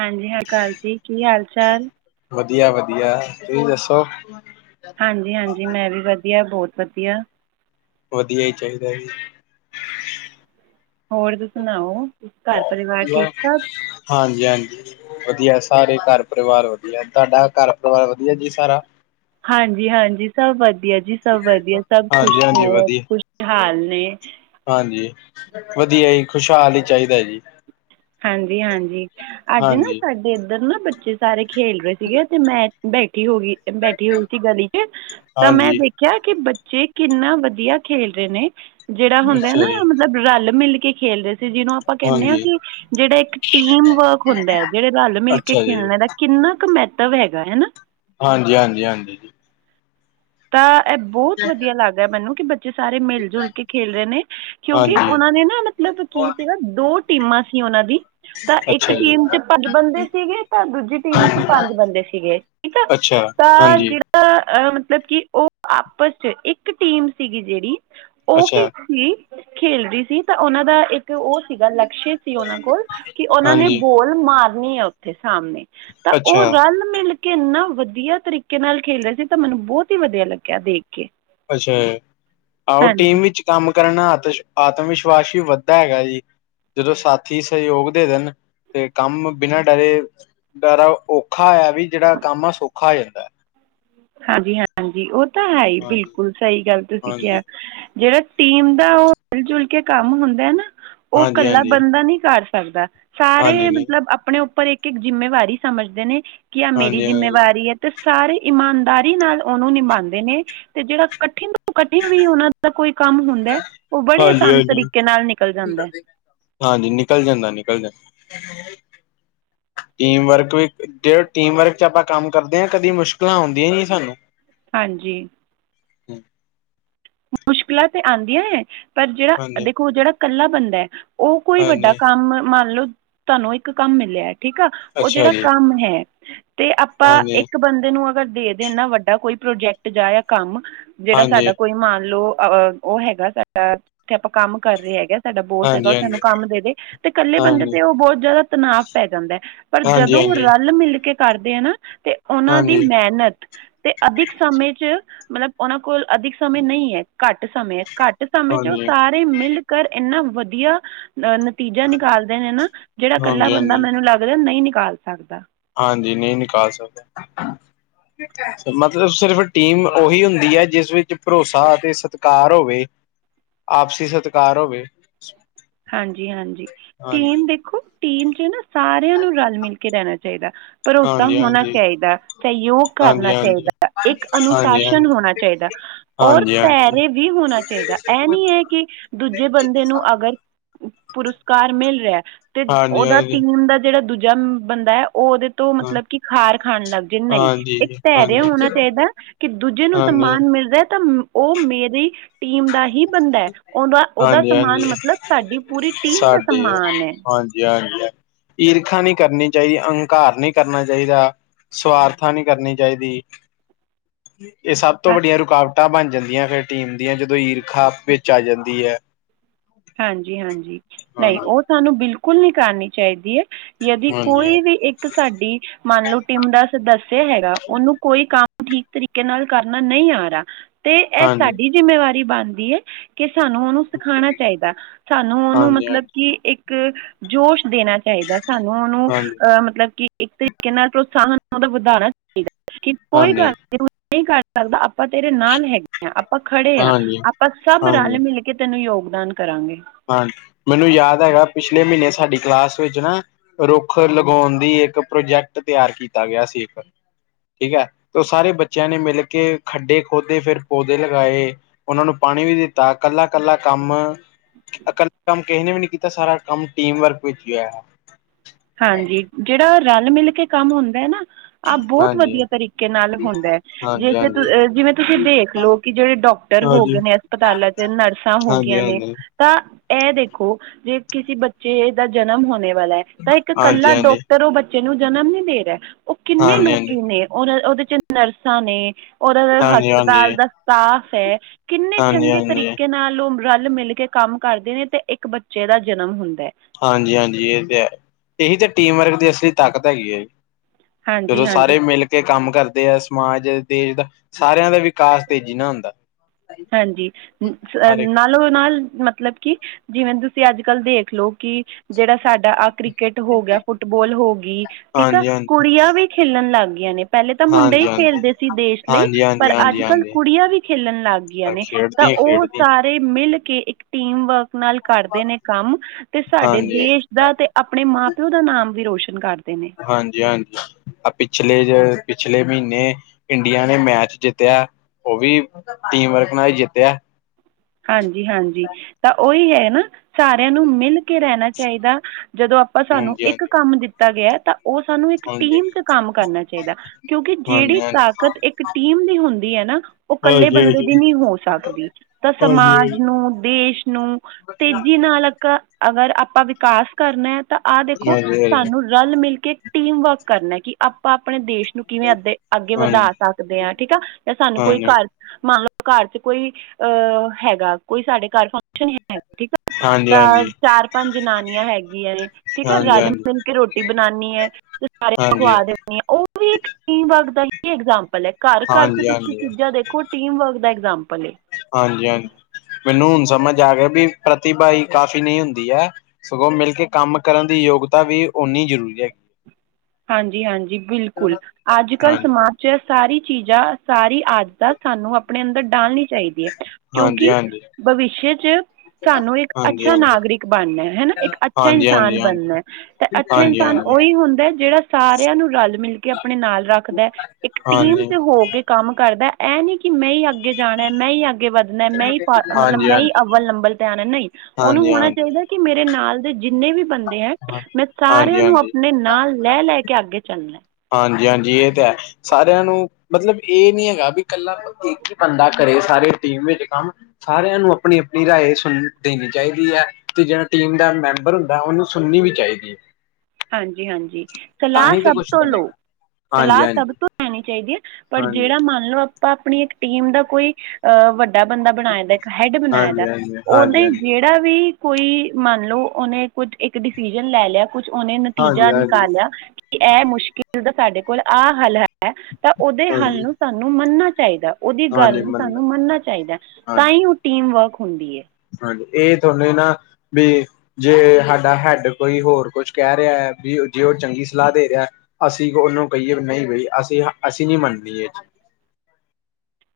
ਹਨਜੀ, [inaudible] ਜੀ ਕੀ, ਹਾਲ ਚਾਲ? ਵਧੀਆ- ਵਧੀਆ, ਤੁਸੀਂ ਦੱਸੋ? ਹਾਂਜੀ- ਹਾਂਜੀ, ਮੈਂ ਵੀ ਵਧੀਆ ਬਹੁਤ ਵਧੀਆ। ਵਧੀਆ ਹੀ ਚਾਹੀਦਾ ਹੈ ਜੀ। ਹੋਰ, ਤੁਸੀ ਸੁਣਾਓ ਘਰ ਪਰਿਵਾਰ ਠੀਕ ਠਾਕ? ਹਾਂਜੀ ਹਾਂਜੀ, ਵਧੀਆ ਸਾਰੇ ਘਰ ਪਰਿਵਾਰ ਵਧੀਆ, ਤੁਹਾਡਾ ਘਰ ਪਰਿਵਾਰ ਵਧੀਆ ਜੀ ਸਾਰਾ? ਹਾਂਜੀ-ਹਾਂਜੀ, ਸਭ ਵਧੀਆ ਜੀ, ਸਭ ਵਧੀਆ ਸਭ ਖੁਸ਼ ਹਾਂਜੀ [inaudible] ਹਾਂਜੀ ਵਧੀਆ ਕੀ ਹਾਲ ਨੇ? ਹਾਂਜੀ, ਵਧੀਆ ਜੀ ਖੁਸ਼ਹਾਲ ਹੀ ਚਾਹੀਦਾ ਜੀ। ਹਾਂਜੀ-ਹਾਂਜੀ, ਅੱਜ ਨਾ ਹਾਂਜੀ ਸਾਡੇ ਇੱਧਰ ਨਾ ਬੱਚੇ ਸਾਰੇ ਖੇਲ ਰਏ ਸੀਗੇ ਤੇ ਮੈਂ ਬੈਠੀ ਹੋ ਗੀ ਬੈਠੀ ਹੋਈ ਸੀ ਗਲੀ ਚ ਤਾਂ ਮੈਂ ਹਾਂਜੀ ਦੇਖ ਖਿਆ ਕੇ ਬੱਚੇ ਕਿੰਨਾ ਵਦੀਆ ਖੇਲ ਰਏ ਨੇ, ਜੇੜਾ ਹੁੰਦਾ ਅੱਛਾ ਨਾ ਜੀ ਮਤਲਬ ਰਲ ਮਿਲ ਕੇ ਖੇਲ ਰਏ ਸੀ ਜਿਨੂੰ ਆਪਾਂ ਕੈਂਨੇ ਆਂ ਹਾਂਜੀ ਕੇ ਜੇੜਾ ਇੱਕ ਟੀਮ ਵਰਕ ਹੁੰਦੈ ਜੇੜੇ ਰਲ ਮਿਲ ਕੇ ਅੱਛਾ ਜੀ ਖੇਲਨੇ ਦਾ ਕਿੰਨਾ ਕੁ ਮਹੈਤਵ ਹੈਗਾ ਹਨਾ। ਹਾਂਜੀ-ਹਾਂਜੀ-ਹਾਂਜੀ। ਤਾਂ ਐ ਬੋਤ ਵਦੀਆ ਲੱਗਦਾ ਮੈਨੂੰ ਕੇ ਬੱ ਸਾਰੇ ਮਿਲ ਜੁਲ ਕੇ ਖੇਲ ਰਏ ਨੇ, ਕਿਓਂਕਿ ਹਾਂਜੀ ਓਨਾਂ ਨੇ ਨਾ ਮਤਲਬ ਕੀ ਸੀਗਾ ਦੋ ਟੀਮਾਂ ਸੀ ਓਨਾਂ ਦੀ ਤਾਂ ਇੱਕ ਅੱਛਾ ਜੀ ਟੀਮ ਚ ਪੰਜ ਬੰਦੇ ਸੀਗੇ ਤਾਂ ਦੂਜੀ ਟੀਮ ਚ ਹਾਂਜੀ ਪੰਜ ਬੰਦੇ ਸੀਗੇ। ਠੀਕ ਆ। ਅੱਛਾ, ਹਾਂਜੀ। ਤਾਂ ਮਤਲਬ ਕੀ ਓ ਆਪਸ ਚ ਇੱਕ ਟੀਮ ਸੀਗੀ ਜੇੜੀ ਓ ਅੱਛਾ ਕੀ ਸੀ ਖੇਲ ਰੀ ਸੀ ਤਾਂ ਓਨਾਂ ਦਾ ਇੱਕ ਓ ਸੀਗਾ ਲਕਸ਼ਯ ਸੀ ਓਨਾਂ ਕੋਲ ਕੀ ਓਨਾਂ ਨੇ ਹਾਂਜੀ ਬੋਲ ਮਾਰਨੀ ਐ ਓਥੇ ਸਾਮਨੇ। ਤਾਂ ਓ ਅੱਛਾ ਰਲ ਮਿਲ ਕੇ ਏਨਾ ਵਦੀਆ ਤਰੀਕੇ ਨਾਲ ਖੇਲ ਰਏ ਸੀ ਤਾਂ ਮੈਨੂੰ ਬੋਤ ਵਦੀਆ ਲੱਗੇਆ ਦੇਖ ਕੇ। ਅੱਛਾ ਆਓ ਟੀਮ ਹਾਂਜੀ ਵਿੱਚ ਕੰਮ ਕਰਨਾ ਆਤਸ਼ ਆਤਮ ਵਿਸ਼ਵਾਸ ਵੀ ਵੱਦਦਾ ਹੈਗਾ ਜੀ। ਜਦੋਂ ਸਾਥੀ ਸਹਿਯੋਗ ਦੇ ਦੇਨ ਤੇ ਕੰਮ ਬਿਨਾਂ ਡਰੇ ਡਰਾ ਓ ਔਖਾ ਆ ਵੀ ਜੇੜਾ ਕੰਮ ਆ ਸੌਖਾ ਹੋ ਜਾਂਦੈ। ਹਾਂਜੀ-ਹਾਂਜੀ ਓ ਤਾਂ ਹੈ ਈ ਹਾਂਜੀ ਬਿਲਕੁਲ ਸਈ ਗੱਲ ਤੁਸੀਂ ਕਿਆ ਹਾਂਜੀ ਜੇੜਾ ਟੀਮ ਦਾ ਓ ਮਿਲ ਜੁਲ ਕੇ ਕੰਮ ਹੁੰਦਾ ਨਾ, ਓ ਹਾਂਜੀ ਕੱਲਾ ਹਾਂਜੀ ਬੰਦਾ ਨੀ ਕਰ ਸਕਦਾ। ਹਾਂਜੀ ਸਾਰੇ ਨਹੀਂ ਮਤਲਬ ਆਪਨੇ ਉੱਪਰ ਇੱਕ-ਇੱਕ ਜਿੰਮੇਵਾਰੀ ਸਮਝਦੇ ਨੇ, ਕੀ ਆਹ ਮੇਰੀ ਹਾਂਜੀ ਹਾਂਜੀ ਜਿੰਮੇਵਾਰੀ ਐ। ਤੇ ਸਾਰੇ ਇਮਾਨਦਾਰੀ ਨਾਲ ਓਨੂੰ ਨਿਭਾਂਦੇ ਨੇ ਤੇ ਜੇੜਾ ਕਠਿਨ ਓ ਕਠਿਨ ਵੀ ਓਨਾਂ ਦਾ ਕੋਈ ਕੰਮ ਹੁੰਦਾ, ਓ ਬੜੇ ਹਾਂਜੀ ਅਸਾਨ ਹਾਂਜੀ ਤਰੀਕੇ ਨਾਲ ਨਿਕਲ ਜਾਂਦੈ। ਹਾਂਜੀ ਨਿਕਲ ਜਾਂਦਾ ਨਿਕਲ ਜਾਂਦਾ। [inaudible] ਟੀਮ ਵਰਕ ਵੀ ਜੇ ਟੀਮ ਵਰਕ ਚ ਆਪਾਂ ਕੰਮ ਕਰਦੇ ਆਂ ਕਦੀ ਮੁਸ਼ਕਿਲਾਂ ਔਂਦੀਆਂ ਨੀ ਸਾਨੂੰ। ਹਾਂਜੀ। ਮੁਸ਼ਕਿਲਾਂ ਤੇ ਆਂਦੀਆਂ ਨੇ, ਪਰ ਜੇੜਾ ਹਾਂਜੀ ਦੇਖੋ ਜੇੜਾ ਕੱਲਾ ਬੰਦਾ ਐ ਓ ਕੋਈ ਵੱਡਾ ਹਾਂਜੀ ਕੰਮ ਮੰਨ ਲੋ ਤਾਨੂੰ ਇੱਕ ਕੰਮ ਮਿਲੇਆ ਠੀਕ ਆ ਓ ਅੱਛਾ ਜੇੜਾ ਜੀ ਕੰਮ ਹੈ, ਤੇ ਆਪਾਂ ਹਾਂਜੀ ਇੱਕ ਬੰਦੇ ਨੂੰ ਅਗਰ ਦੇ ਤੇ ਏਨਾ ਵੱਡਾ ਕੋਈ ਪ੍ਰੋਜੈਕਟ ਜਾਂ-ਜਾਂ ਕੰਮ ਜੇੜਾ ਹਾਂਜੀ ਸਾਡਾ ਕੋਈ ਮੰਨ ਲੋ ਅ ਓ ਹੈਗਾ ਸਾਡਾ ਓਥੇ ਆਪਾਂ ਕੰਮ ਕਰ ਰਏ ਹੈਗੇ ਆਂ। ਸਾਡਾ ਬੋਸ ਹੈਗਾ ਹਾਂਜੀ ਓ ਹਾਂਜੀ ਸਾਨੂੰ ਕੰਮ ਦੇ-ਦੇ ਤੇ ਕੱਲੇ ਬੰਦੇ ਹਾਂਜੀ ਤੇ ਓ ਬੋਤ ਜਾਦਾ ਤਨਾਵ ਪੈ ਜਾਂਦੈ। ਪਰ ਹਾਂਜੀ ਹਾਂਜੀ ਜਦੋਂ ਓ ਰਲ ਮਿਲ ਕੇ ਕਰਦੇ ਆ ਨਾ ਤੇ ਓਨਾਂ ਦੀ ਹਾਂਜੀ ਮੇਅਨਤ ਤੇ ਅਦਿਕ ਸਮੇਂ ਚ ਮਤਲਬ ਓਨਾਂ ਕੋਲ ਅਦਿਕ ਸਮੇਂ ਨਈਂ ਐ ਘੱਟ ਸਮੇਂ ਐ ਘੱਟ ਏ ਸਮੇਂ ਚ ਓ ਹਾਂਜੀ ਸਾਰੇ ਮਿਲ ਕਰ ਏਨਾ ਵਦੀਆ ਨ ਨਤੀਜਾ ਨਿਕਾਲਦੇ ਨੇ ਨਾ ਜੇੜਾ ਕੱਲਾ ਹਾਂਜੀ ਬੰਦਾ ਹਾਂਜੀ ਮੈਨੂੰ ਲੱਗਦਾ ਨਈਂ ਨਿਕਾਲ ਸਕਦਾ। ਹਾਂਜੀ ਨਈਂ ਨਿਕਾਲ ਸਕਦੇ। ਮਤਲਬ ਸਿਰਫ ਟੀਮ ਓਹੀ ਹੁੰਦੀ ਐ ਜਿਸ ਵਿੱਚ ਭਰੋਸਾ ਅਤੇ ਸਤਿਕਾਰ ਹੋਵੇ। ਆਪਸੀ ਸਤਿਕਾਰ ਹੋਵੇ। ਹਾਂਜੀ-ਹਾਂਜੀ, ਹਾਂਜੀ ਟੀਮ ਦੇਖੋ ਟੀਮ ਚ ਨਾ ਸਾਰਿਆਂ ਨੂੰ ਰਲ ਮਿਲ ਕੇ ਰੈਨਾ ਚਾਈਦਾ। ਭਰੋਸਾ ਹਾਂਜੀ ਹੋਨਾ ਹਾਂਜੀ ਚਾਈਦਾ, ਸਹਿਯੋਗ ਹਾਂਜੀ ਕਰਨਾ ਹਾਂਜੀ ਚਾਈਦਾ, ਇੱਕ ਹਾਂਜੀ ਹਾਂਜੀ ਅਨੁਸ਼ਾਸਨ ਹੋਨਾ ਚਾਈਦਾ। ਔਰ ਹਾਂਜੀ ਹਾਂਜੀ ਪੈਰੇ ਵੀ ਹੋਣਾ ਚਾਹੀਦਾ ਐ ਨੀ ਹੈ ਕਿ ਦੂਜੇ ਬੰਦੇ ਨੂੰ ਅਗਰ ਪੁਰਸਕਾਰ ਮਿਲ ਰਿਹਾ ਤੇ ਹਾਂਜੀ ਓਹਦਾ ਹਾਂਜੀ ਟੀਮ ਦਾ ਜਿਹੜਾ ਦੂਜਾ ਬੰਦਾ ਹੈ ਓਹ ਓਹਦੇ ਤੋਂ ਹਾਂ ਮਤਲਬ ਕਿ ਖਾਰ ਖਾਣ ਲੱਗ ਜਏ [unintelligible] ਨਹੀਂ ਹਾਂਜੀ ਇੱਕ ਪੈਰਿਐ ਹਾਂਜੀ ਹਾਂਜੀ ਹੋਣਾ ਚਾਹੀਦਾ ਕਿ ਦੂਜੇ ਨੂੰ ਹਾਂਜੀ ਸਮਾਨ ਮਿਲਦਾ ਤਾਂ ਮ ਓਹ ਮੇਰੇ ਟੀਮ ਦਾ ਹੀ ਬੰਦਾ ਹੈ ਓਹਦਾ ਓਹਦਾ ਹਾਂਜੀ ਸਮਾਨ ਮਤਲਬ ਸਾਡੀ ਪੂਰੀ ਟੀਮ ਦਾ ਸਾਡੇ ਸਮਾਨ ਐ ਹਾਂਜੀ [unintelligible] ਈਰਖਾ ਨਹੀਂ ਕਰਨੀ ਚਾਹੀ ਅਹੰਕਾਰ ਨੀ ਕਰਨਾ ਚਾਹੀਦਾ ਸਵਾਰਥਾ ਨੀ ਕਰਨੀ ਚਾਹੀਦੀ ਇਹ ਸਭ ਤੋਂ ਹਾਂ ਵੱਡੀਆਂ ਰੁਕਾਵਟਾਂ ਬਣ ਜਾਂਦੀਆਂ ਫੇਰ ਟੀਮ ਦੀਆਂ ਜਦੋਂ ਈਰਖਾ ਆਪੇ ਵਿੱਚ ਆ ਜਾਂਦੀ ਐ ਹਾਂਜੀ ਹਾਂਜੀ ਨਹੀਂ ਹਾਂਜੀ, ਓਹ ਸਾਨੂੰ ਬਿਲਕੁਲ ਨਹੀਂ ਕਰਨੀ ਚਾਹੀਦੀ ਐ ਯਦਿ ਹਾਂਜੀ, ਹਾਂਜੀ, ਕੋਈ ਵੀ ਇੱਕ ਸਾਡੀ ਮੰਨ ਲੋ ਟੀਮ ਦਾ ਸਦੱਸਯ ਹੈਗਾ ਓਹਨੂੰ ਕੋਈ ਕੰਮ ਠੀਕ ਤਰੀਕੇ ਨਾਲ ਕਰਨਾ ਨਹੀਂ ਆ ਰਾ ਤੇ ਐਹ ਹਾਂਜੀ, ਸਾਡੀ ਜਿੰਮੇਵਾਰੀ ਬਾਣਦੀ ਹੈ ਕਿ ਸਾਨੂੰ ਓਹਨੂੰ ਸਿਖਾਣਾ ਚਾਹੀਦਾ ਸਾਨੂੰ ਓਹਨੂੰ ਹਾਂਜੀ, ਮਤਲਬ ਕਿ ਇੱਕ ਜੋਸ਼ ਦੇਣਾ ਚਾਹੀਦਾ ਸਾਨੂੰ ਓਹਨੂੰ ਹਾਂਜੀ। ਅਹ ਮਤਲਬ ਕਿ ਇੱਕ ਤਰੀਕੇ ਨਾਲ ਪ੍ਰੋਤਸਾਹਨ ਓਹਦਾ ਵਧਾਣਾ ਠੀ ਕਿ ਕੋਈ ਗੱਲ ਨੀਨੀ ਕਰ ਸਕਦਾ ਆਪਾਂ ਤੇਰੇ ਨਾਲ ਹੈ ਆਪਾਂ ਖੜ੍ਹੇ ਆਂ ਹਾਂਜੀ, ਆਪਾਂ ਸਭ ਰਲ-ਮਿਲ ਕੇ ਤੈਨੂੰ ਯੋਗਦਾਨ ਕਰਾਂਗੇ ਹਾਂ ਨੂੰ ਯਾਦ ਹੈਗਾ ਪਿਛਲੇ ਮਹੀਨੇ ਸਾਡੀ ਕਲਾਸ ਵਿੱਚ ਨਾ ਰੁੱਖ ਲਗਾਉਣ ਦੀ ਇੱਕ ਪ੍ਰੋਜੈਕਟ ਤਿਆਰ ਕੀਤਾ ਗਿਆ ਸੀ ਇੱਕ ਠੀਕ ਹੈ ਤੇ ਓਹ ਸਾਰੇ ਬੱਚਿਆਂ ਨੇ ਮਿਲ ਕੇ ਖੱਡੇ ਖੋਦੇੇ ਫਿਰ ਪੌਦੇ ਲਗਾਏ ਉਹਨਾਂ ਨੂੰ ਪਾਣੀ ਵੀ ਦਿੱਤਾ ਕੱਲਾ ਕੱਲਾ ਕੰਮ ਗ਼ਲਤ [unintelligible] ਕੰਮ ਕਿਹੇ ਨੇ ਵੀ ਨੀ ਕੀਤਾ ਸਾਰਾ ਕੰਮ ਟੀਮ ਵਰਕ ਵਿੱਚ ਹੋਇਆ ਹਾਂਜੀ ਜੇਹੜਾ ਰਲ ਮਿਲ ਕੇ ਕੰਮ ਹੁੰਦਾ ਐ ਨਾ ਆਹ ਬਹੁਤ ਹਾਂਜੀ, ਵਧੀਆ ਤਰੀਕੇ ਨਾਲ ਹੁੰਦੈ ਹਾਂਜੀ, ਜਿਸੇ ਹਾਂਜੀ। ਤੁੰ ਅ ਜਿਵੇਂ ਤੁਸੀਂ ਦੇਖਲਓ ਕਿ ਜਿਹੜੇ ਡੋਕ ਆਟਕ ਹੋ ਹਾਂਜੀ, ਗਏ ਨੇ [unintelligible] ਹਸਪਤਾਲਾਂ ਚ ਨਰਸਾਂ ਹੋ ਗਿਆਂ ਨੇ ਹਾਂਜੀ-ਹਾਂਜੀ, ਤਾਂ ਐਹ ਦੇਖੋ ਜੇ ਕਿਸੀ ਬੱਚੇ ਦਾ ਜਨਮ ਹੋਨੇ ਵਾਲਾ ਐ ਤਾਂ ਇੱਕ ਕੱਲਾ ਹਾਂਜੀ-ਹਾਂਜੀ, ਡਾਕਟਰ ਓਹ ਬੱਚੇ ਨੂੰ ਜਨਮ ਨੀ ਦੇ ਰੇਆ ਓਹ ਕਿੰਨੇ ਹਾਂਜੀ-ਹਾਂਜੀ। ਲੋਕੀ ਨੇ ਓਹਨਾਂ ਓਹਦੇ ਚ ਨਰਸਾਂ ਨੇ ਓਹਨਾਂ ਦਾ ਹਾਂਜੀ-ਹਾਂਜੀ, ਹਸਪਤਾਲ ਦਾ ਸਟਾਫ ਐ ਕਿੰਨੇ ਚੰਗੇ ਹਾਂਜੀ-ਹਾਂਜੀ, ਤਰੀਕੇ ਨਾਲ ਓ ਰਲ-ਮਿਲ ਕੇ ਕੰਮ ਕਰਦੇ ਨੇ ਤੇ ਇੱਕ ਬੱਚੇ ਦਾ ਜਨਮ ਹੁੰਦੈ ਹਾਂਜੀ ਹਾਂਜੀ ਇਹ ਤੇ ਹੈ ਇਹੀ ਤੇ ਟੀਮ ਵਰਕ ਦੀ ਅਸਲੀ ਤਾਕਤ ਹੈਗੀ ਏ ਹਾਂਜੀ ਜਦੋਂ ਹਾਂਜੀ ਸਾਰੇ ਮਿਲ ਕੇ ਕੰਮ ਕਰਦੇ ਆ ਸਮਾਜ ਦੇਸ਼ ਦਾ ਸਾਰਿਆਂ ਦਾ ਵਿਕਾਸ ਤੇਜ਼ੀ ਨਾ ਹੁੰਦਾ ਹਾਂਜੀ ਹਰ ਇੱਕ ਨਾਲੋਂ ਨਾਲ ਮਤਲਬ ਕਿ ਜਿਵੇਂ ਤੁਸੀਂ ਅੱਜਕੱਲ੍ਹ ਦੇਖ ਲੋ ਕਿ ਜੇਹੜਾ ਸਾਡਾ ਆਹ ਕ੍ਰਿਕਟ ਹੋ ਗਿਆ ਫੁੱਟਬੋਲ ਹੋ ਗਈ ਠੀਕ ਆ ਹਾਂਜੀ-ਹਾਂਜੀ। ਕੁੜੀਆਂ ਵੀ ਖੇਲਣ ਲੱਗ ਗੀਆਂ ਨੇ ਪੈਹਲੇ ਤਾਂ ਮੁੰਡੇ ਹੀ ਹਾਂਜੀ-ਹਾਂਜੀ, ਖੇਲਦੇ ਸੀ ਦੇਸ਼ ਲਈ ਪਰ ਹਾਂਜੀ-ਹਾਂਜੀ, ਅੱਜ-ਕੱਲ ਹਾਂਜੀ-ਹਾਂਜੀ ਕੁੜੀਆਂ ਵੀ ਖੇਲਣ ਲੱਗ ਗਈਆਂ ਨੇ ਤਾਂ ਖੇਡਦੀ ਓਹ ਖੇਡਦੀ ਹਾਂਜੀ। ਸਾਰੇ ਮਿਲ ਕੇ ਇੱਕ ਟੀਮ ਵਰਕ ਨਾਲ ਕਰਦੇ ਨੇ ਕੰਮ ਤੇ ਸਾਡੇ ਹਾਂਜੀ ਖੇਡਦੀਆਂ ਦੇਸ਼ ਖੇਡਦੀਆਂ ਦਾ ਤੇ ਆਪਣੇ ਮਾਂ-ਪਓ ਦਾ ਹਾਂਜੀ ਨਾਮ ਵੀ ਰੋਸ਼ਨ ਕਰਦੇ ਨੇ ਹਾਂਜੀ ਹਾਂ ਅ ਪਿਛਲੇ ਜੇ ਪਿਛਲੇ ਮਹੀਨੇ ਇੰਡੀਆ ਨੇ ਮੈਚ ਜਿੱਤਿਆ ਓਹ ਵੀ ਟੀਮ ਵਰਕ ਨਾ ਹੀ ਜਿੱਤਿਆ ਹਾਂਜੀ ਹਾਂਜੀ ਤਾਂ ਓਹੀ ਹੈ ਨਾ ਸਾਰਿਆਂ ਨੂੰ ਮਿਲ ਕੇ ਰੈਨਾ ਚਾਈਦਾ ਜਦੋਂ ਆਪਾਂ ਸਾਨੂੰ ਹਾਂਜੀ ਇੱਕ ਹਾਂਜੀ ਕੰਮ ਦਿੱਤਾ ਗਿਆ ਤਾਂ ਓ ਸਾਨੂੰ ਇੱਕ ਹਾਂਜੀ ਟੀਮ ਚ ਕੰਮ ਕਰਨਾ ਚਾਈਦਾ ਕਿਉਂਕਿ ਜੇੜੀ ਹਾਂਜੀ ਤਾਕਤ ਇੱਕ ਟੀਮ ਦੀ ਹੁੰਦੀ ਐਨਾ ਓ ਕੱਲੇ ਬੰਦੇ ਹਾਂਜੀ ਦੀ ਨੀਂ ਹੋ ਸਕਦੀ ਤਾਂ ਹਾਂਜੀ ਹਾਂਜੀ ਸਮਾਜ ਨੂੰ ਦੇਸ਼ ਨੂੰ ਤੇਜ਼ੀ ਨਾਲ ਆਕਾ ਅਗਰ ਆਪਾਂ ਵਿਕਾਸ ਕਰਨਾ ਹੈ ਤਾਂ ਆਹ ਦੇਖੋ ਹਾਂਜੀ ਹਾਂਜੀ ਸਾਨੂੰ ਰਲ ਮਿਲ ਕੇ ਟੀਮ ਵਰਕ ਕਰਨਾ ਕਿ ਆਪਾਂ ਆਪਣੇ ਦੇਸ਼-ੱਊ ਨੂੰ ਕਿਵੇਂ ਅੱਧੇ ਅੱਗੇ ਵਧਾ ਸਕਦੇ ਆ ਠੀਕ ਆ ਸਾਨੂੰ ਕੋਈ ਹਾਂਜੀ ਘਾਰ ਮੰਨ ਲਓ ਘਾਰ ਚ ਕੋਈ ਅ ਹੈਗਾ, ਕੋਈ ਸਾਡੇ ਘਰ ਫੰਕਸ਼ਨ ਹੈਗਾ ਠੀਕ ਆ ਹਾਂਜੀ ਹਾਂਜੀ ਹਾਂਜੀ ਹਾਂਜੀ ਹਾਂਜੀ ਤਾਂ ਹਾਂਜੀ ਚਾਰ-ਪੰਜ ਜਨਾਨੀਆਂ ਹੈਗੀਆਂ ਏ ਠੀਕ ਆ ਰਲ-ਮਿਲ ਕੇ ਰੋਟੀ ਬਨਾਨੀ ਐ ਹਾਂ ਖਵਾ ਦੇਨੀ ਏ ਓ ਵੀ ਇੱਕ ਟੀਮ ਵਰਕ ਦਾ ਈ ਐਗਜਾਮਪਲ ਐ। ਘਾਰ-ਘਾਰ ਚ ਹਾਂਜੀ ਤੁਸੀਂ ਹਾਂਜੀ ਚੀਜ਼ਾਂ ਦੇਖੋ ਟੀਮ ਵਰਕ ਦਾ ਇਗਜਾਮਪਲ ਏ। ਹਾਂਜੀ-ਹਾਂਜੀ ਮੈਨੂੰ ਹੁਣ ਸਮਝ ਆ ਗਿਆ ਵੀ ਪ੍ਰਤੀਭਾ ਈ ਕਾਫ਼ੀ ਨਹੀਂ ਹੁੰਦੀ ਐ ਸਗੋਂ ਮਿਲ ਕੇ ਕੰਮ ਕਰਨ ਦੀ ਯੋਗਤਾ ਵੀ ਓਨੀ ਜ਼ਰੂਰੀ ਹੈਗੀ। ਹਾਂਜੀ-ਹਾਂਜੀ ਬਿਲਕੁਲ ਆੱਜ-ਕੱਲ ਹਾਂਜੀ ਸਮਾਜ ਚ ਸਾਰੀ ਚੀਜ਼ਾਂ ਸਾਰੀ ਆਦਤਾਂ ਸਾਨੂੰ ਅਪਣੇ ਅੰਦਰ ਡਾਲਣੀ ਚਾਈਦੀ ਐ ਹਾਂਜੀ ਕਿਉਂਕਿ ਹਾਂਜੀ ਭਵਿਸ਼ਯ ਚ ਸਾਨੂੰ ਇੱਕ ਹਾਂਜੀ ਅੱਛਾ ਨਾਗਰਿਕ ਹਾਂਜੀ ਬਣਨਾ ਹੈਨਾ ਇੱਕ ਅੱਛਾ ਇਨਸਾਨ ਹਾਂਜੀ ਹਾਂਜੀ ਬਣਨਾ ਐ ਤੇ ਹਾਂਜੀ ਅੱਛਾ ਇਨਸਾਨ ਹਾਂਜੀ ਓਹੀ ਹੁੰਦਾ ਜੇੜਾ ਸਾਰਿਆਂ ਨੂੰ ਰਲ-ਮਿਲ ਕੇ ਅਪਨੇ ਨਾਲ ਰੱਖਦਾ ਇੱਕ ਟੀਮ ਹਾਂਜੀ ਤੇ ਹੋ ਕੇ ਕੰਮ ਕਰਦਾ ਐ ਨੀ ਕਿ ਮੈਂ ਈ ਅੱਗੇ ਜਾਣਾ ਮੈਂ ਈ ਅੱਗੇ ਵੱਦ ਨਾ, ਮੈਂ ਈ ਪਾ ਹਾਂਜੀ ਹਾਂਜੀ ਮਤਲਬ ਹਾਂਜੀ ਮੈਂ ਈ ਹਾਂਜੀ ਅਵਲ ਨੰਬਲ ਤੇ ਆਨਾ ਨਈ ਓਨੂੰ ਹਾਂਜੀ ਹੋਨਾ ਚਾਈਦਾ ਕਿ ਮੇਰੇ ਨਾਲ ਦੇ ਜਿੰਨੇ ਵੀ ਬੰਦੇ ਐ ਮੈਂ ਹਾਂਜੀ ਸਾਰਿਆਂ ਨੂੰ ਹਾਂਜੀ ਅਪਨੇ ਨਾਲ ਲੈ-ਲੈ ਕੇ ਅ ਆੱਗੇ ਚੱਲਨਾ ਹਾਂਜੀ-ਹਾਂਜੀ ਏ ਤਾਂ ਹੈ ਸਾਰਿਆਂ ਨੂੰ ਮਤਲਬ ਏ ਨੀ ਹੈਗਾ ਵੀ ਕੱਲਾ ਇੱਕ ਈ ਬੰਦਾ ਕਰੇ ਸਾਰੀ ਟੀਮ ਵਿੱਚ ਕੰਮ ਸਾਰਿਆਂ ਨੂੰ ਅਪਨੀ-ਅਪਨੀ ਰਾਏ ਸੁਣ, ਦੇਣੀ ਚਾਈਦੀ ਐ ਤੇ ਜੇੜਾ ਟੀਮ ਦਾ ਮੈਂਬਰ ਹੁੰਦਾ ਓਨੂੰ ਸੁਣਨੀ ਵੀ ਚਾਈਦੀ ਏ। ਹਾਂਜੀ-ਹਾਂਜੀ ਸਲ੍ਹਾ ਸਬ ਤੋਂ ਲੋ, ਬਣੇਗਾ ਸਲ੍ਹਾ ਹਾਂਜੀ ਸਬ ਹਾਂਜੀ ਤੋਂ ਲੈਨੀ ਚਾਈਦੀ ਐ ਪਰ ਹਾਂਜੀ ਜੇੜਾ ਮੰਨ ਲੋ ਆਪਾਂ ਅਪਨੀ ਇੱਕ ਟੀਮ ਦਾ ਕੋਈ ਅ ਵੱ ਡਾ ਬੰਦਾ ਬਨਾਏਦਾ ਇੱਕ ਹੈਡ ਹਾਂਜੀ ਹਾਂਜੀ ਬਨਾਏਦਾ ਹਾਂਜੀ ਓਦੇ ਹਾਂਜੀ ਜੇੜਾ ਵੀ ਕੋਈ ਮੰਨਲਓ ਓਨੇ ਕੁੱਝ ਇੱਕ ਡਿਸੀਜਨ ਲੈ ਲਿਆ ਕੁੱਛ ਓਨੇ ਨਤੀਜਾ ਹਾਂਜੀ ਹਾਂਜੀ ਨਿਕਾਲਿਆ ਕਿ ਐ ਮੁਸ਼ਕਿਲ ਦਾ ਸਾਡੇ, ਕੋਲ ਆ ਹੱਲ ਐ ਤਾਂ ਓਦੇ ਹੱਲ ਹਾਂਜੀ ਨੂੰ ਸਾਨੂੰ ਮੰਨਣਾ ਚਾਈਦਾ। ਓਦੀ ਗੱਲ ਹਾਂਜੀ ਨੂੰ ਮੰਨ ਸਾਨੂੰ ਮੰਨਣਾ ਚਾਈਦਾ ਤਾਂ ਹਾਂਜੀ ਈ ਓ ਟੀਮ ਵਰਕ ਹੁੰਦੀ ਏ। ਹਾਂਜੀ ਏ ਤੁਆਨੇ ਨਾ ਵੀ ਜੇ ਸਾਡਾ ਹੈਡ ਕੋਈ ਹੋਰ ਕੁਛ ਕੈ ਰਿਆ ਐ ਵੀ ਜੇ ਓ ਚੰਗੀ ਸਲ੍ਹਾ ਦੇ ਰਿਆ ਅਸੀਂ ਓਨੂੰ ਕਈਏ ਵੀ ਨਈ ਬਈ ਅਸੀਂ ਨਾ, ਅਸੀਂ ਨੀ ਮੰਨਦੀ ਏ।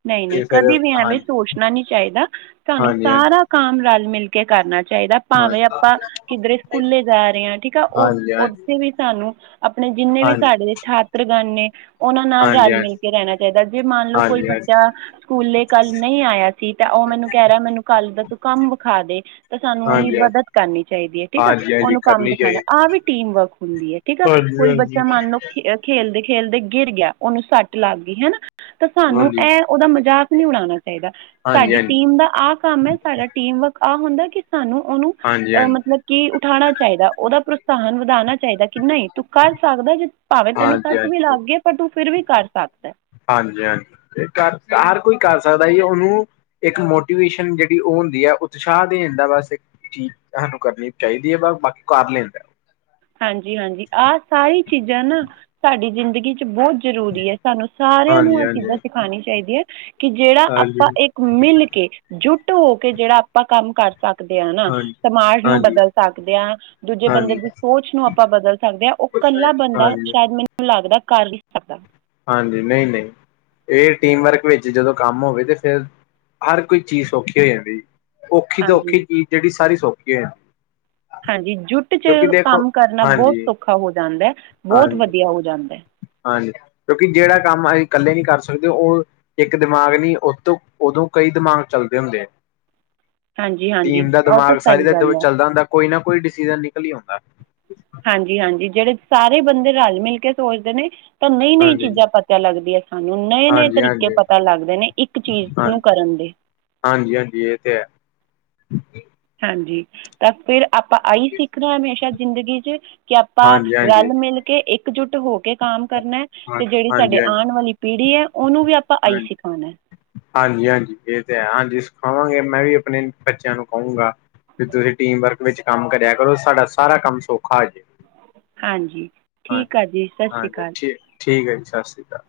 ਨਈ-ਨਈ ਫਿਰ ਕਦੇ ਵੀ ਐਵੇਂ ਹਾਂਜੀ ਸੋਚਨਾ ਨੀ ਚਾਈਦਾ ਤੁਆਨੂੰ ਹਾਂਜੀ ਸਾਰਾ ਕਾਮ ਰਲ-ਮਿਲ ਕੇ ਕਰਨਾ ਚਾਈਦਾ ਭਾਵੇਂ ਹਾਂਜੀ ਆਪਾਂ ਹਾਂਜੀ ਕਿੱਦਰੇ ਸਕੂਲੇ ਜਾ ਰੇ ਆ ਠੀਕ ਆ ਓ ਹਾਂਜੀ ਹਾਂਜੀ ਹਾਂਜੀ ਓੱਥੇ ਵੀ ਸਾਨੂੰ ਅਪਨੇ ਜਿੰਨੇ ਵੀ ਸਾਡੇ ਹਾਂਜੀ ਛਾਤਰਗਨ ਨੇ ਓਨਾਂ ਨਾਲ ਹਾਂਜੀ ਰਲ-ਮਿਲ ਕੇ ਰੈਨਾ ਚਾਈਦਾ ਜੇ ਮੰਨ ਲਓ ਕੋਈ ਬ ਚਾ ਸਕੂਲੇ ਕੱਲ ਨਈ ਆਇਆ‌ ਸੀ ਤੇ ਓ ਮੈਨੂੰ ਕੈ ਰਿਆ ਮੈਨੂੰ ਕਾੱਲ ਦਾ ਤੂੰ ਕੰਮ ਵਿਖਾ ਦੇ ਤਾਂ ਸਾਨੂੰ ਓਦੀ ਹਾਂਜੀ ਹਾਂਜੀ ਮਦਦ ਕਰਨੀ ਚਾਈਦੀ ਐ ਠੀਕ ਆ ਹਾਂਜੀ ਹਾਂਜੀ ਓਨੂੰ ਕੰਮ ਕਰਨੀ ਦਿਖਾਨਾ ਚਾਹੀਦੀ ਐ ਵੀ ਟੀਮ ਵਰਕ ਹੁੰਦੀ ਐ ਠੀਕ ਐ। ਹਾਂਜੀ ਕੋਈ ਬੱਚਾ ਹਾਂਜੀ ਮੰਨ ਲਓੇ ਖੇਲਦੇ, ਖੇਲਦੇ ਗਿਰ ਗਿਆ, ਉਹਨੂੰ ਸੱਟ ਲੱਗ ਗਈ ਹਨਾ, ਤਾਂ ਸਾਨੂੰ ਹਾਂਜੀ ਐ ਉਹਦਾ ਮਜ਼ਾਕ ਨਹੀਂ ਉਡਾਉਣਾ ਚਾਹੀਦਾ, ਹਾਂਜੀ ਹਾਂਜੀ ਸਾਡੀ ਟੀਮ ਦਾ ਆਪ ਕੰਮ ਐ, ਸਾਡਾ ਟੀਮ ਵਰਕ ਆਹ ਹੁੰਦਾ ਕਿ ਸਾਨੂੰ ਉਹਨੂੰ ਹਾਂਜੀ ਹਾਂਜੀ ਅਹ ਮਤਲਬ, ਕੀ ਉਠਾਉਣਾ ਚਾਹੀਦਾ, ਉਹਦਾ ਪ੍ਰੋਤਸਾਹਨ ਵਧਾਣਾ ਚਾਹੀਦਾ। ਕਿ ਨਹੀਂ ਤੂੰ ਕਰ ਸਕਦਾ, ਜੇ ਭਾਵੇਂ ਤੈਨੂੰ ਹਾਂਜੀ ਸੱਟ ਵੀ ਹਾਂਜੀ ਲੱਗ ਗਈ ਏ, ਪਰ ਤੂੰ ਫਿਰ ਵੀ ਕਰ ਸਕਦਾ। ਹਾਂਜੀ, ਹਾਂਜੀ ਤੇ ਕਰ ਹਰ ਕੋਈ ਕਰ ਸਕਦਾ ਜੀ ਉਹਨੂੰ ਇੱਕ ਮੋਟੀਵੇਸ਼ਨ ਜਿਹੜੀ ਉਹ ਹੁੰਦੀ ਹੈ, ਉਤਸ਼ਾਹ ਦੇ ਦਿੰਦਾ ਬਸ, ਚੀਜ਼ ਸਾਨੂੰ ਕਰਨੀ ਚਾਹੀਦੀ ਹੈ, ਵ ਬਾਕੀ ਕਰ ਲੈਂਦਾ। ਹਾਂਜੀ, ਹਾਂਜੀ ਆਹ ਸਾਰੀ ਚੀਜ਼ਾਂ ਨਾ, ਸਾਡੀ ਜ਼ਿੰਦਗੀ ਚ ਬਹੁਤ ਜ਼ਰੂਰੀ ਐ, ਸਾਨੂੰ ਸਾਰਿਆਂ ਨੂੰ ਹਾਂਜੀ ਆਹ ਹਾਂਜੀ ਚੀਜ਼ਾਂ ਸਿਖਾਣੀਆ ਚਾਹੀਦੀਆ ਹੈ ਕਿ ਜਿਹੜਾ ਆਪਾਂ ਹਾਂਜੀ ਇੱਕ ਮਿਲ ਕੇ, ਜੁੱਟ ਹੋ ਕੇ ਜਿਹੜਾ ਆਪਾਂ ਕੰਮ ਕਰ ਸਕਦੇ ਆ ਨਾ, ਹਾਂਜੀ ਸਮਾਜ ਨੂੰ ਹਾਂਜੀ ਬਦਲ ਸਕਦੇ ਆ, ਦੂਜੇ ਬੰਦੇ ਹਾਂਜੀ ਦੀ ਕੁਛ ਨੂੰ ਆਪਾਂ ਬਦਲ ਸਕਦੇ ਹਾਂ, ਉਹ ਕੱਲਾ ਬੰਦਾ ਹਾਂਜੀ ਸ਼ਾਇਦ ਮੈਨੂੰ ਲੱਗਦਾ ਕਰ ਹੀ ਸਕਦਾ। ਹਾਂਜੀ। ਨਹੀਂ, ਨਹੀਂ। ਇਹ ਟੀਮ ਵਰਕ ਵਿੱਚ ਜਦੋਂ ਕੰਮ ਹੋਵੇ ਤੇ ਫੇਰ ਹਰ ਕੋਈ ਚੀਜ਼ ਸੌਖੀ ਹੋ ਜਾਂਦੀ। ਔਖੀ ਤਾਂ ਹਾਂਜੀ ਔਖੀ ਚੀਜ਼ ਜੇਹੜੀ ਸਾਰੀ ਸੌਖੀ ਹੋ ਜਾ ਹਾਂਜੀ, ਜੁੱਟ ਚ ਕੰਮ ਕਰਨਾ ਬਹੁਤ ਹਾਂਜੀ ਸੌਖਾ ਹੋ ਜਾਂਦਾ ਐ। ਹਾਂਜੀ, ਹਾਂਜੀ ਕਿਉਂਕਿ ਜਿਹੜਾ ਕੰਮ ਅਸੀਂ ਇਕੱਲੇ ਨਹੀਂ ਕਰ ਸਕਦੇ, ਉਹ ਇੱਕ ਦਿਮਾਗ ਨੀ, ਉਤੋ ਉਦੋਂ ਕਈ ਦਿਮਾਗ ਚੱਲਦੇ ਹੁੰਦੇ ਐ। ਹਮ [inaudible] ਟੀਮ ਦਾ ਦਿਮਾਗ ਸਾਰੀ ਦਾ ਚੱਲਦਾ ਹੁੰਦਾ, ਕੋਈ ਨਾ ਕੋਈ ਡਿਸੀਜ਼ਨ ਨਿਕਲ ਹੀ ਆਉਂਦਾ। ਹਾਂਜੀ, ਹਾਂਜੀ ਜਿਹੜੇ ਸਾਰੇ ਬੰਦੇ ਰਲ -ਮਿਲ ਕੇ ਸੋਚਦੇ ਨੇ ਤਾਂ ਨਈ, ਨਈ ਹਾਂਜੀ ਚੀਜ਼ਾਂ ਪਤਾ ਲੱਗਦੀਆਂ ਸਾਨੂੰ, ਨਏ-ਨਏ ਹਾਂਜੀ ਤਰੀਕੇ ਹਾਂਜੀ ਪਤਾ ਲੱਗਦੇ ਨੇ, ਇੱਕ ਚੀਜ਼ ਨੂੰ ਹਾਂਜੀ ਕਰਨ ਦੇ। ਹਾਂਜੀ, ਹਾਂਜੀ ਇਹ ਤੇ ਹੈ। ਹਾਂਜੀ, ਤਾਂ ਫਿਰ ਆਪਾਂ ਆਈ ਸਿੱਖਣਾ ਹਮੇਸ਼ਾ ਜ਼ਿੰਦਗੀ 'ਚ ਕਿ ਆਪਾਂ ਹਾਂਜੀ ਰਲ ਹਾਂਜੀ -ਮਿਲ ਕੇ ਇੱਕਜੁੱਟ ਹੋ ਕੇ ਕਾਮ ਕਰਨਾ ਹਾਂ ਤੇ ਜਿਹੜੀ ਸਾਡੇ ਹਾਂਜੀ ਹਾਂਜੀ ਆਣ ਵਾਲੀ ਪੀੜ੍ਹੀ ਐ, ਉਹਨੂੰ ਵੀ ਆਪਾਂ ਆਈ ਹਾਂਜੀ ਸਿਖਾਣਾ। ਹਾਂਜੀ, ਹਾਂਜੀ ਇਹ ਤੇ ਹੈ। ਹਾਂਜੀ ਸਿਖਾਵਾਂਗੇ, ਮੈਂ ਵੀ ਆਪਣੇ ਬੱਚਿਆਂ ਨੂੰ ਕਹੂੰਗਾ। ਵੀ ਤੁਸੀਂ ਟੀਮ ਵਰਕ ਵਿੱਚ ਕੰਮ ਕਰਿਆ ਕਰੋ, ਸਾਡਾ ਸਾਰਾ ਕੰਮ ਸੌਖਾ ਹੋ ਜੇ। ਹਾਂਜੀ। ਹਾਂਜੀ ਠੀਕ ਆ ਜੀ, ਸਸਿ ਸ਼੍ਰੀ ਹਾਂਜੀ ਅਕਾਲ। ਠੀਕ ਠੀਕ ਹੈ ਜੀ, ਸ਼ਸਿ ਸ਼੍ਰੀ ਅਕਾਲ।